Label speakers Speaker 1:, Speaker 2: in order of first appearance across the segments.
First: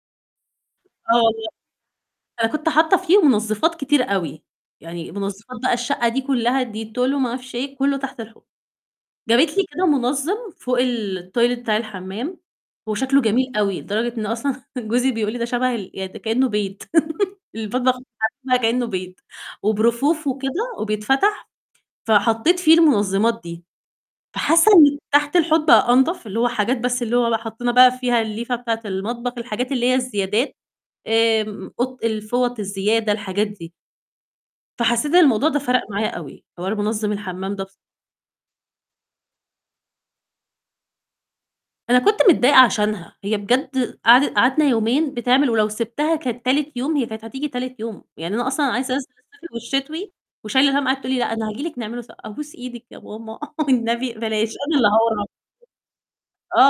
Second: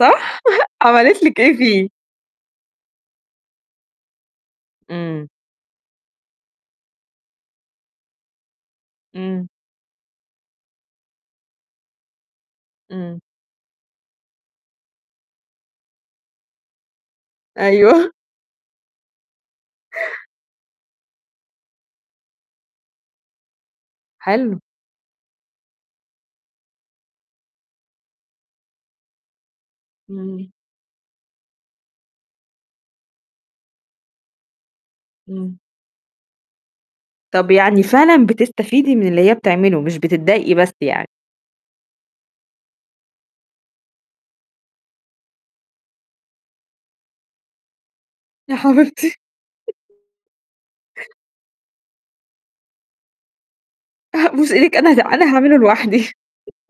Speaker 1: صح؟
Speaker 2: آه
Speaker 1: عملِت لِك
Speaker 2: والله.
Speaker 1: إيه فيه؟
Speaker 2: أنا كنت حاطة فيهم منظفات كتير أوي، يعني
Speaker 1: إمم.
Speaker 2: منظفات بقى الشقة دي كلّها Dettol وما أعرفش إيه، كلّه تحت الحوض.
Speaker 1: إمم.
Speaker 2: جابت لي كده منظم فوق التويلت بتاع الحمام، هو
Speaker 1: إمم.
Speaker 2: شكله جميل أوي لدرجة إن أصلًا جوزي بيقول لي: "ده شبه ال يعني ده كأنه بيت." المطبخ
Speaker 1: أيوه.
Speaker 2: والحمام كأنه بيت وبرفوف وكده وبيتفتح، فحطيت فيه المنظمات دي،
Speaker 1: حلو.
Speaker 2: فحاسة إن تحت الحوض بقى أنضف، اللي هو حاجات بس اللي هو بقى حطينا بقى فيها الليفة بتاعة المطبخ، الحاجات اللي هي
Speaker 1: إمم.
Speaker 2: الزيادات آمم، قط الفوط الزيادة، الحاجات دي. فحسيت إن الموضوع ده
Speaker 1: إمم.
Speaker 2: فرق معايا أوي، حوار منظم
Speaker 1: طب
Speaker 2: الحمام ده بص
Speaker 1: يعني فعلًا بتستفيدي من اللي هي بتعمله مش بتضايقي بس يعني.
Speaker 2: أنا كنت متضايقة عشانها، هي بجد قعدت قعدنا يومين بتعمل، ولو سِبتها كانت تالت يوم هي كانت هتيجي تالت يوم، يعني أنا
Speaker 1: يا
Speaker 2: أصلًا عايزة أنزل
Speaker 1: حبيبتي.
Speaker 2: الصيفي والشتوي وشايلة الهم، قعدت تقول لي: "لأ، أنا هاجي لك نعمله سو" "أبوس إيدِك يا ماما والنبي بلاش."
Speaker 1: أبوس
Speaker 2: أنا
Speaker 1: أيدِك أنا د
Speaker 2: اللي [unintelligible]
Speaker 1: أنا هاعمله لوحدي.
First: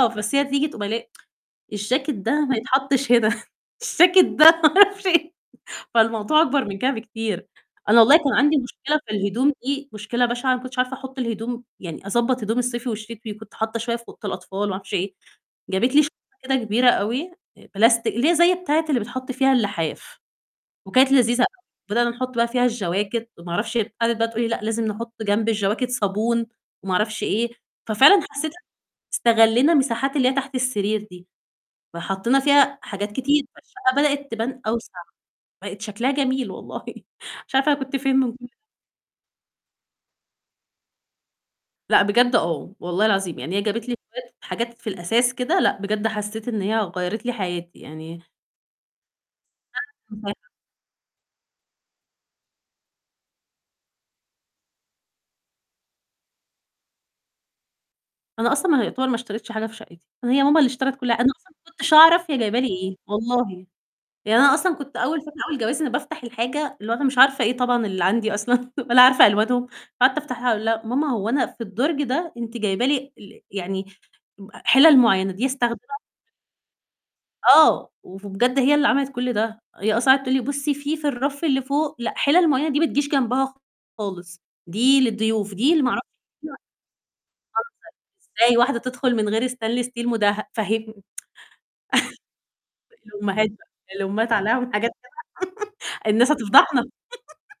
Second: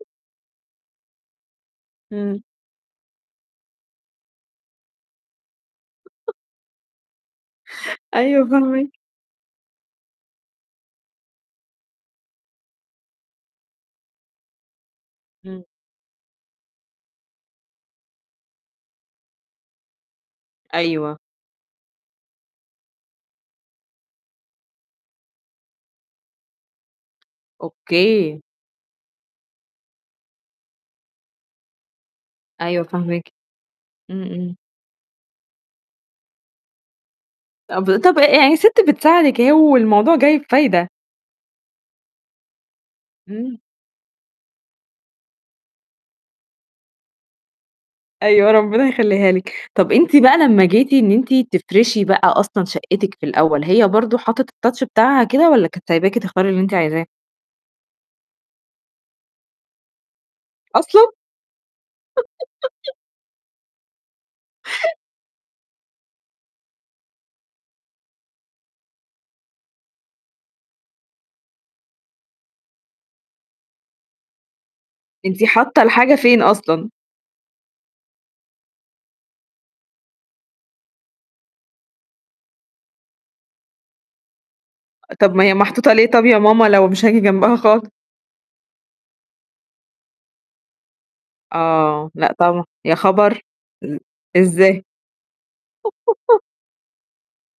Speaker 2: بس هي تيجي تقوم قايلة لي: "الجاكت
Speaker 1: إمم.
Speaker 2: ده ما يتحطش هنا، الجاكت ده ما أعرفش إيه." فالموضوع أكبر من كده بكتير. أنا والله كان
Speaker 1: أيوه
Speaker 2: عندي
Speaker 1: فاهماكِ.
Speaker 2: مشكلة في الهدوم دي مشكلة بشعة، ما كنتش عارفة أحط الهدوم، يعني أضبّط هدوم الصيفي والشتوي، وكنت حاطة شوية في أوضة الأطفال وما أعرفش إيه.
Speaker 1: إمم.
Speaker 2: جابت لي شنطة كده كبيرة أوي آآ بلاستيك اللي هي زي بتاعة اللي بيتحط فيها اللحاف، وكانت
Speaker 1: أيوه.
Speaker 2: لذيذة، بدأنا نحط بقى فيها الجواكت وما أعرفش هي قعدت بقى تقول لي: "لأ، لازم نحط جنب الجواكت صابون وما أعرفش إيه." ففعلًا
Speaker 1: أوكي.
Speaker 2: حسيت استغلّينا مساحات اللي هي تحت السرير دي، فحطينا فيها
Speaker 1: أيوه
Speaker 2: حاجات
Speaker 1: فاهماكِ.
Speaker 2: كتير، فالشقة
Speaker 1: إمم،
Speaker 2: بدأت
Speaker 1: إمم.
Speaker 2: تبان أوسع، بقت شكلها جميل والله، مش عارفة أنا كنت
Speaker 1: أب
Speaker 2: فين
Speaker 1: طب ي
Speaker 2: من كل
Speaker 1: يعني الست بتساعدِك أهي والموضوع جاي بفايدة.
Speaker 2: لا بجد آه والله العظيم، يعني
Speaker 1: إمم.
Speaker 2: هي جابت لي [unintelligible] حاجات في الأساس كده لأ، بجد حسيت إن هي غيّرت لي حياتي يعني
Speaker 1: أيوه، ربنا يخليها لِك. طب أنتِ بقى
Speaker 2: [unintelligible]
Speaker 1: لما جيتِ إن أنتِ تفرشي بقى أصلًا شقتِك في الأول، هي برضه حطت الtouch بتاعها كده والّا كانت سايباكِ تختاري اللي أنتِ عايزاه؟
Speaker 2: أنا أصلًا ما يعتبر ما اشتريتش حاجة في شقتي، هي ماما اللي اشترِت
Speaker 1: أصلًا؟
Speaker 2: كل أنا أصلًا ما كنتش أعرف هي جايبة لي إيه والله. يعني أنا أصلًا كنت أول فترة أول جوازي، أنا بافتح الحاجة اللي هو أنا مش عارفة إيه طبعًا اللي عندي أصلًا ولا عارفة ألوانهم، فقعدت أفتحها، أقول لها: "ماما، هو أنا في الدرج ده أنتِ جايبة لي ال يعني ب حلل معيّنة،
Speaker 1: أنتِ
Speaker 2: دي
Speaker 1: حاطة
Speaker 2: أستخدمها؟"
Speaker 1: الحاجة فين أصلًا؟
Speaker 2: آه، وبجد هي اللي عملت كل ده. هي أصلًا قعدت تقول لي: "بُصّي في الرف اللي فوق، لأ، حلل معيّنة دي ما تجيش جنبها خالص، دي
Speaker 1: أ طب ما
Speaker 2: للضيوف،
Speaker 1: هي
Speaker 2: دي لما
Speaker 1: محطوطة
Speaker 2: أعرف"
Speaker 1: ليه طب يا ماما لو مش هاجي جنبها خالص؟
Speaker 2: [unintelligible] "إزاي واحدة تدخل من غير stainless steel مدهب؟" فاهم
Speaker 1: آه، لأ طبعًا، يا خبر!
Speaker 2: الأمهات بقى،
Speaker 1: إن
Speaker 2: الأمهات عليهم
Speaker 1: إزاي؟
Speaker 2: حاجات كده، الناس هتفضحنا.